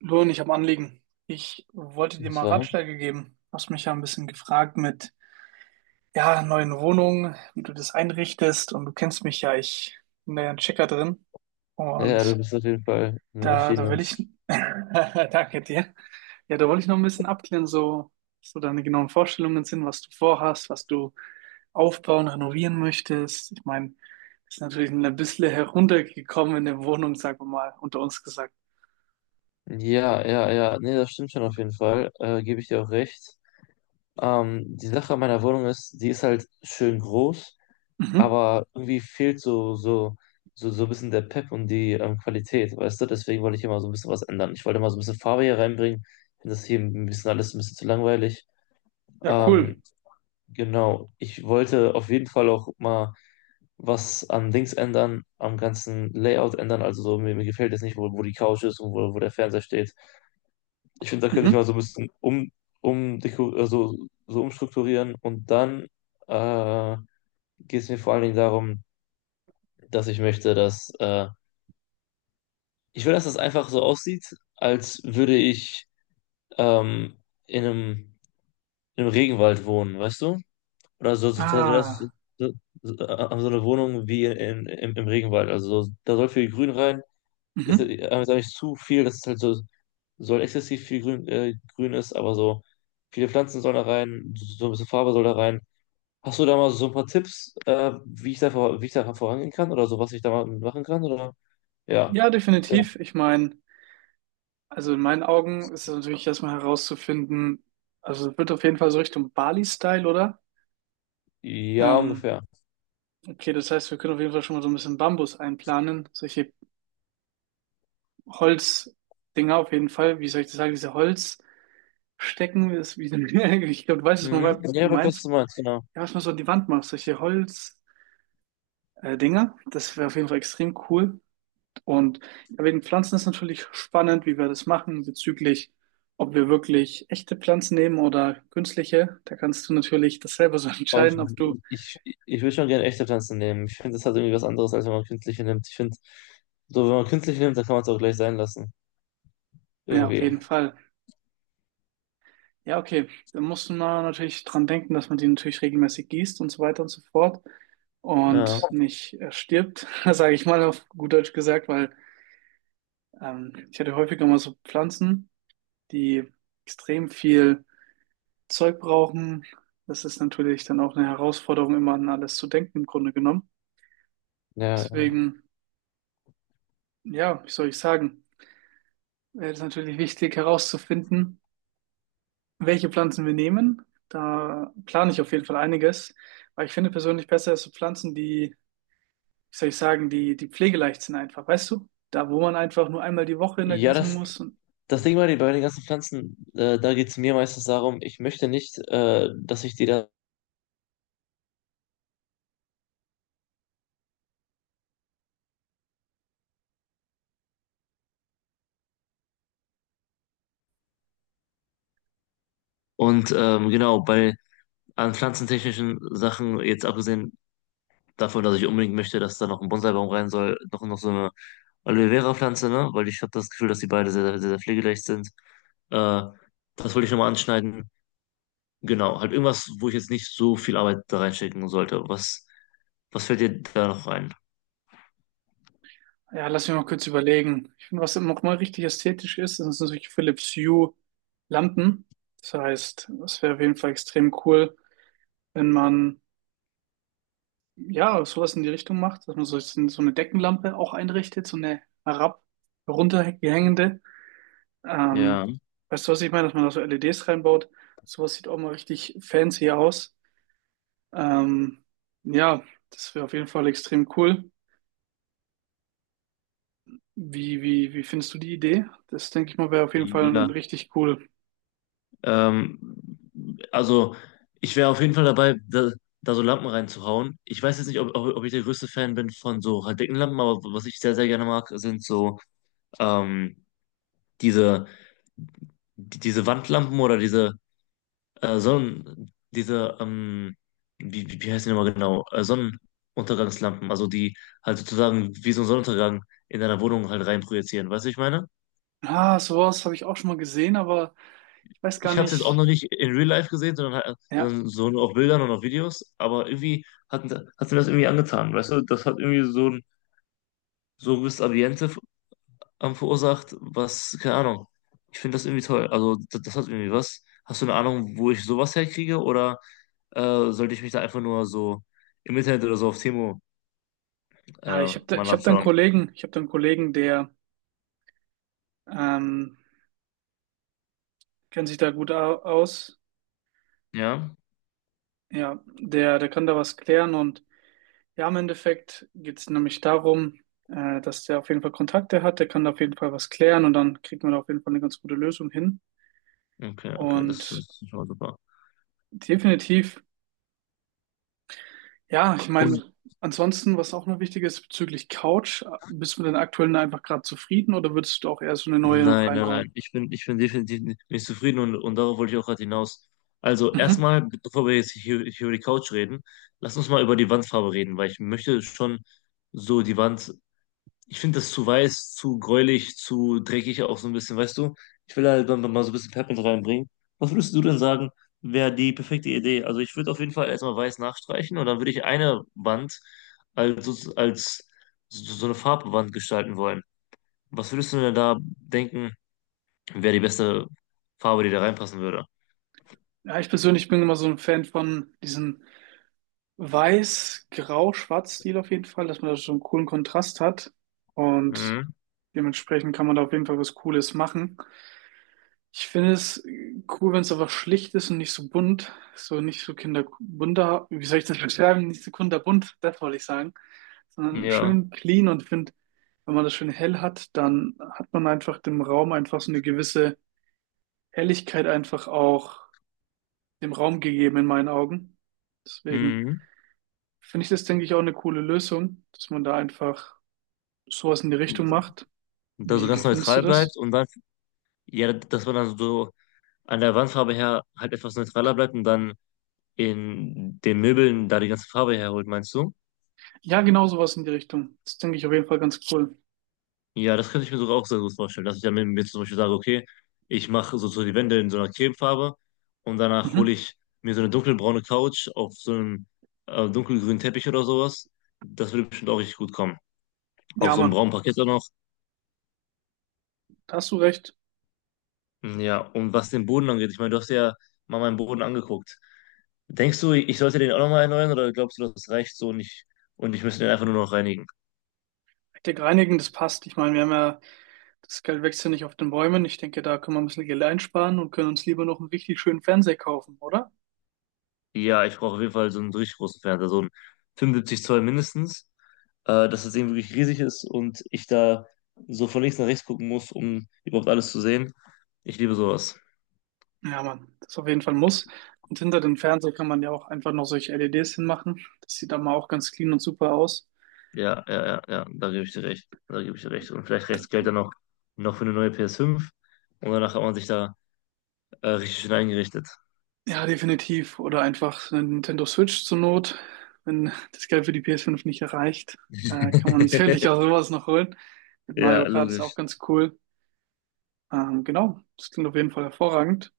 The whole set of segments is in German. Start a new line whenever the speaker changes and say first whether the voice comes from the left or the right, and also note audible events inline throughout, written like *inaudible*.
right: Luan, ich habe ein Anliegen. Ich wollte dir
left: Und
right: mal
left: zwar,
right: Ratschläge geben. Du hast mich ja ein bisschen gefragt mit, ja, neuen Wohnungen, wie du das einrichtest. Und du kennst mich ja, ich bin da ja ein Checker drin.
left: ja, du
right: Und
left: bist auf jeden Fall eine
right: da
left: Maschine.
right: will ich, *laughs* danke dir. Ja, da wollte ich noch ein bisschen abklären, so, so deine genauen Vorstellungen sind, was du vorhast, was du aufbauen, renovieren möchtest. Ich meine, ist natürlich ein bisschen heruntergekommen in der Wohnung, sagen wir mal, unter uns gesagt.
left: Ja, ja, ja, nee, das stimmt schon auf jeden Fall. Gebe ich dir auch recht. Die Sache an meiner Wohnung ist, die ist halt schön groß,
right: Mhm.
left: aber irgendwie fehlt so ein bisschen der Pep und die Qualität, weißt du? Deswegen wollte ich immer so ein bisschen was ändern. Ich wollte mal so ein bisschen Farbe hier reinbringen. Ich finde das hier ein bisschen alles ein bisschen zu langweilig.
right: Ja, cool.
left: Ähm, genau. Ich wollte auf jeden Fall auch mal was an Dings ändern, am ganzen Layout ändern. Also so, mir gefällt jetzt nicht, wo die Couch ist und wo der Fernseher steht. Ich finde, da könnte ich
right: Mhm.
left: mal so ein bisschen um, also, so umstrukturieren. Und dann äh, geht es mir vor allen Dingen darum, dass ich möchte, dass ich will, dass das einfach so aussieht, als würde ich ähm, in einem Regenwald wohnen, weißt du? Oder
right: Ah.
left: so, so so eine Wohnung wie im Regenwald. Also so, da soll viel Grün rein. ist,
right: Mhm.
left: äh, sag ich, zu viel, das ist halt so, soll exzessiv viel grün, aber so viele Pflanzen sollen da rein, so ein bisschen Farbe soll da rein. Hast du da mal so ein paar Tipps, wie ich da, wie ich da vorangehen kann oder so, was ich da mal machen kann? Oder? Ja.
right: Ja,
left: Sehr-
right: definitiv. Ich meine, also in meinen Augen ist es natürlich erstmal herauszufinden, also es wird auf jeden Fall so Richtung Bali-Style, oder?
left: Ja,
right: Ähm,
left: ungefähr.
right: okay, das heißt, wir können auf jeden Fall schon mal so ein bisschen Bambus einplanen, solche Holzdinger auf jeden Fall. Wie soll ich das sagen, diese Holzstecken, ist wie, *laughs* ich glaube, du weißt, was
left: Mhm.
right: man
left: Ja, aber ich weiß, was
right: meint,
left: du meinst, genau.
right: ja, was man so an die Wand macht, solche Holz, Dinger. Das wäre auf jeden Fall extrem cool. Und ja, wegen Pflanzen ist natürlich spannend, wie wir das machen bezüglich, ob wir wirklich echte Pflanzen nehmen oder künstliche. Da kannst du natürlich das selber so *laughs*
left: Aber ich,
right: entscheiden, ob du,
left: ich, ich würde schon gerne echte Pflanzen nehmen. Ich finde, das hat irgendwie was anderes, als wenn man künstliche nimmt. Ich finde, so, wenn man künstliche nimmt, dann kann man es auch gleich sein lassen.
right: ja, auf
left: Irgendwie.
right: jeden Fall. Ja, okay. Da muss man natürlich dran denken, dass man die natürlich regelmäßig gießt und so weiter und so fort
left: Ja,
right: und nicht stirbt, *laughs* sage ich mal auf gut Deutsch gesagt, weil ich hatte häufiger mal so Pflanzen, die extrem viel Zeug brauchen. Das ist natürlich dann auch eine Herausforderung, immer an alles zu denken, im Grunde genommen.
left: ja.
right: Deswegen, ja, wie soll ich sagen, ist natürlich wichtig herauszufinden, welche Pflanzen wir nehmen. Da plane ich auf jeden Fall einiges, weil ich finde persönlich besser ist so Pflanzen, die, wie soll ich sagen, die pflegeleicht sind einfach, weißt du? Da, wo man einfach nur einmal die Woche in der
left: Ja,
right: gießen
left: das,
right: muss und
left: Das Ding war, die- bei den ganzen Pflanzen, da geht es mir meistens darum, ich möchte nicht, dass ich die da. Und genau, bei an pflanzentechnischen Sachen, jetzt abgesehen davon, dass ich unbedingt möchte, dass da noch ein Bonsaibaum rein soll, noch so eine Aloe Vera-Pflanze, ne? Weil ich habe das Gefühl, dass die beide sehr, sehr, sehr pflegeleicht sind. Äh, Das wollte ich nochmal anschneiden. Genau, halt irgendwas, wo ich jetzt nicht so viel Arbeit da reinstecken sollte. Was fällt dir da noch ein?
right: ja, lass mich mal kurz überlegen. Ich finde, was nochmal richtig ästhetisch ist, das sind solche Philips Hue Lampen. Das heißt, es wäre auf jeden Fall extrem cool, wenn man ja sowas in die Richtung macht, dass man so eine Deckenlampe auch einrichtet, so eine herab, runterhängende. Ähm,
left: Ja,
right: Weißt du, was ich meine? Dass man da so LEDs reinbaut. Sowas sieht auch mal richtig fancy aus. Ähm, ja, das wäre auf jeden Fall extrem cool. Wie findest du die Idee? Das denke ich mal, wäre auf jeden Fall ein
left: ja.
right: richtig cool.
left: Ähm, also ich wäre auf jeden Fall dabei, da so Lampen reinzuhauen. Ich weiß jetzt nicht, ob ich der größte Fan bin von so halt dicken Lampen, aber was ich sehr, sehr gerne mag, sind so ähm, diese, diese Wandlampen oder diese Sonnen, diese, wie, wie wie heißt die nochmal genau? Sonnenuntergangslampen, also die halt sozusagen wie so ein Sonnenuntergang in deiner Wohnung halt reinprojizieren. Weißt du, was ich meine?
right: Ah, sowas habe ich auch schon mal gesehen, aber ich weiß gar
left: Ich habe es jetzt auch
right: nicht.
left: noch nicht in Real Life gesehen, sondern
right: Ja,
left: sondern so nur auf Bildern und auf Videos, aber irgendwie hat mir das irgendwie angetan, weißt du? Das hat irgendwie so ein gewisses Ambiente verursacht, was, keine Ahnung. Ich finde das irgendwie toll. Also das, das hat irgendwie was. Hast du eine Ahnung, wo ich sowas herkriege oder sollte ich mich da einfach nur so im Internet oder so auf Timo
right: ja ich habe da,
left: mal
right: ich hab da einen
left: nachschauen?
right: Kollegen, ich habe da einen Kollegen, der ähm, kennt sich da gut aus.
left: Ja?
right: Ja, der kann da was klären und ja, im Endeffekt geht es nämlich darum, dass der auf jeden Fall Kontakte hat, der kann da auf jeden Fall was klären und dann kriegt man da auf jeden Fall eine ganz gute Lösung hin.
left: Okay, okay, das
right: Und
left: ist schon mal super.
right: definitiv, ja, ich
left: Und
right: meine, ansonsten, was auch noch wichtig ist bezüglich Couch, bist du mit den aktuellen einfach gerade zufrieden oder würdest du auch eher so eine neue noch
left: nein, nein,
right: reinhauen?
left: nein. Ich bin definitiv nicht zufrieden und darauf wollte ich auch gerade hinaus. Also
right: Mhm.
left: erstmal, bevor wir jetzt hier über die Couch reden, lass uns mal über die Wandfarbe reden, weil ich möchte schon so die Wand. Ich finde das zu weiß, zu gräulich, zu dreckig auch so ein bisschen, weißt du? Ich will halt dann mal so ein bisschen Pep mit reinbringen. Was würdest du denn sagen, wäre die perfekte Idee? Also ich würde auf jeden Fall erstmal weiß nachstreichen und dann würde ich eine Wand als so eine Farbwand gestalten wollen. Was würdest du denn da denken? Wäre die beste Farbe, die da reinpassen würde.
right: Ja, ich persönlich bin immer so ein Fan von diesem Weiß-Grau-Schwarz-Stil auf jeden Fall, dass man da so einen coolen Kontrast hat. Und
left: Mhm.
right: dementsprechend kann man da auf jeden Fall was Cooles machen. Ich finde es cool, wenn es einfach schlicht ist und nicht so bunt. So nicht so kinderbunter, wie soll ich das beschreiben? Nicht so kinderbunt, das wollte ich sagen. Sondern
left: Ja.
right: schön clean und finde, wenn man das schön hell hat, dann hat man einfach dem Raum einfach so eine gewisse Helligkeit einfach auch dem Raum gegeben in meinen Augen. Deswegen
left: Mhm.
right: finde ich das, denke ich, auch eine coole Lösung, dass man da einfach sowas in die Richtung macht.
left: Da so
right: Wie
left: ganz
right: findest du
left: neutral bleibt
right: das?
left: und dann, ja, dass man dann so an der Wandfarbe her halt etwas neutraler bleibt und dann in den Möbeln da die ganze Farbe herholt, meinst du?
right: Ja, genau sowas in die Richtung. Das denke ich auf jeden Fall ganz cool.
left: Ja, das könnte ich mir sogar auch sehr gut vorstellen, dass ich dann mit mir zum Beispiel sage, okay, ich mache so die Wände in so einer Cremefarbe und danach hole
right: Mhm.
left: ich mir so eine dunkelbraune Couch auf so einem dunkelgrünen Teppich oder sowas. Das würde bestimmt auch richtig gut kommen. Auf
right: Ja,
left: so einem
right: Mann,
left: braunen Parkett auch noch.
right: da hast du recht.
left: Hm, ja, und was den Boden angeht, ich meine, du hast ja mal meinen Boden angeguckt. Denkst du, ich sollte den auch nochmal erneuern oder glaubst du, das reicht so und ich müsste den einfach nur noch reinigen?
right: Hektik reinigen, das passt. Ich meine, wir haben ja, das Geld wächst ja nicht auf den Bäumen. Ich denke, da können wir ein bisschen Geld einsparen und können uns lieber noch einen richtig schönen Fernseher kaufen, oder?
left: Ja, ich brauche auf jeden Fall so einen richtig großen Fernseher, so einen 75 Zoll mindestens, dass das Ding wirklich riesig ist und ich da so von links nach rechts gucken muss, um überhaupt alles zu sehen. Ich liebe sowas.
right: Ja, Mann, das ist auf jeden Fall ein Muss. Und hinter den Fernseher kann man ja auch einfach noch solche LEDs hinmachen. Das sieht dann mal auch ganz clean und super aus.
left: Ja, ja, ja, ja, da gebe ich dir recht. Da gebe ich dir recht. Und vielleicht reicht das Geld dann noch für eine neue PS5 und danach hat man sich da richtig schön eingerichtet.
right: Ja, definitiv. Oder einfach eine Nintendo Switch zur Not. Wenn das Geld für die PS5 nicht erreicht, kann man *laughs* sicherlich
left: *laughs*
right: auch sowas noch holen. Mit Mario
left: Ja,
right: Kart ist auch
left: logisch.
right: ganz cool. Genau, das klingt auf jeden Fall hervorragend.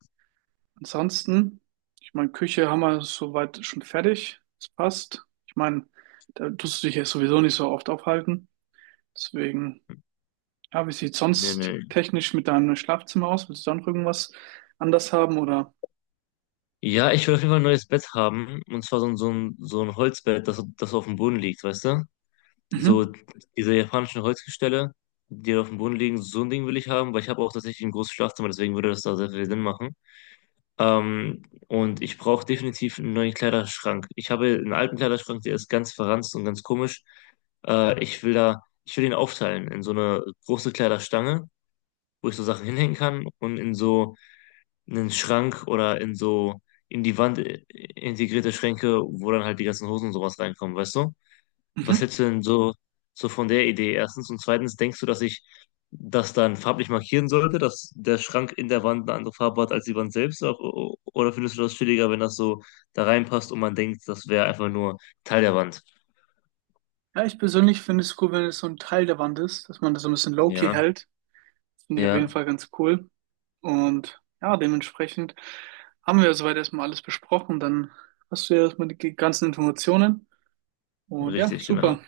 right: Ansonsten, ich meine, Küche haben wir soweit schon fertig. Das passt. Ich meine, da tust du dich ja sowieso nicht so oft aufhalten. Deswegen, ja, wie sieht
left: Nee,
right: sonst
left: nee.
right: technisch mit deinem Schlafzimmer aus? Willst du da noch irgendwas anders haben oder?
left: Ja, ich will auf jeden Fall ein neues Bett haben. Und zwar so ein Holzbett, das auf dem Boden liegt, weißt du?
right: Mhm.
left: So diese japanischen Holzgestelle, die auf dem Boden liegen, so ein Ding will ich haben, weil ich habe auch tatsächlich ein großes Schlafzimmer, deswegen würde das da sehr viel Sinn machen. Und ich brauche definitiv einen neuen Kleiderschrank. Ich habe einen alten Kleiderschrank, der ist ganz verranzt und ganz komisch. Ich will den aufteilen in so eine große Kleiderstange, wo ich so Sachen hinhängen kann und in so einen Schrank oder in so in die Wand integrierte Schränke, wo dann halt die ganzen Hosen und sowas reinkommen, weißt du? Was
right: Mhm.
left: hältst du denn so von der Idee? Erstens und zweitens, denkst du, dass ich das dann farblich markieren sollte, dass der Schrank in der Wand eine andere Farbe hat als die Wand selbst? Oder findest du das chilliger, wenn das so da reinpasst und man denkt, das wäre einfach nur Teil der Wand?
right: Ja, ich persönlich finde es cool, wenn es so ein Teil der Wand ist, dass man das so ein bisschen low-key
left: Ja,
right: hält. Das finde ich auf jeden
left: ja,
right: Fall ganz cool. Und ja, dementsprechend haben wir soweit erstmal alles besprochen. Dann hast du ja erstmal die ganzen Informationen. Und ja,
left: richtig, genau.
right: super.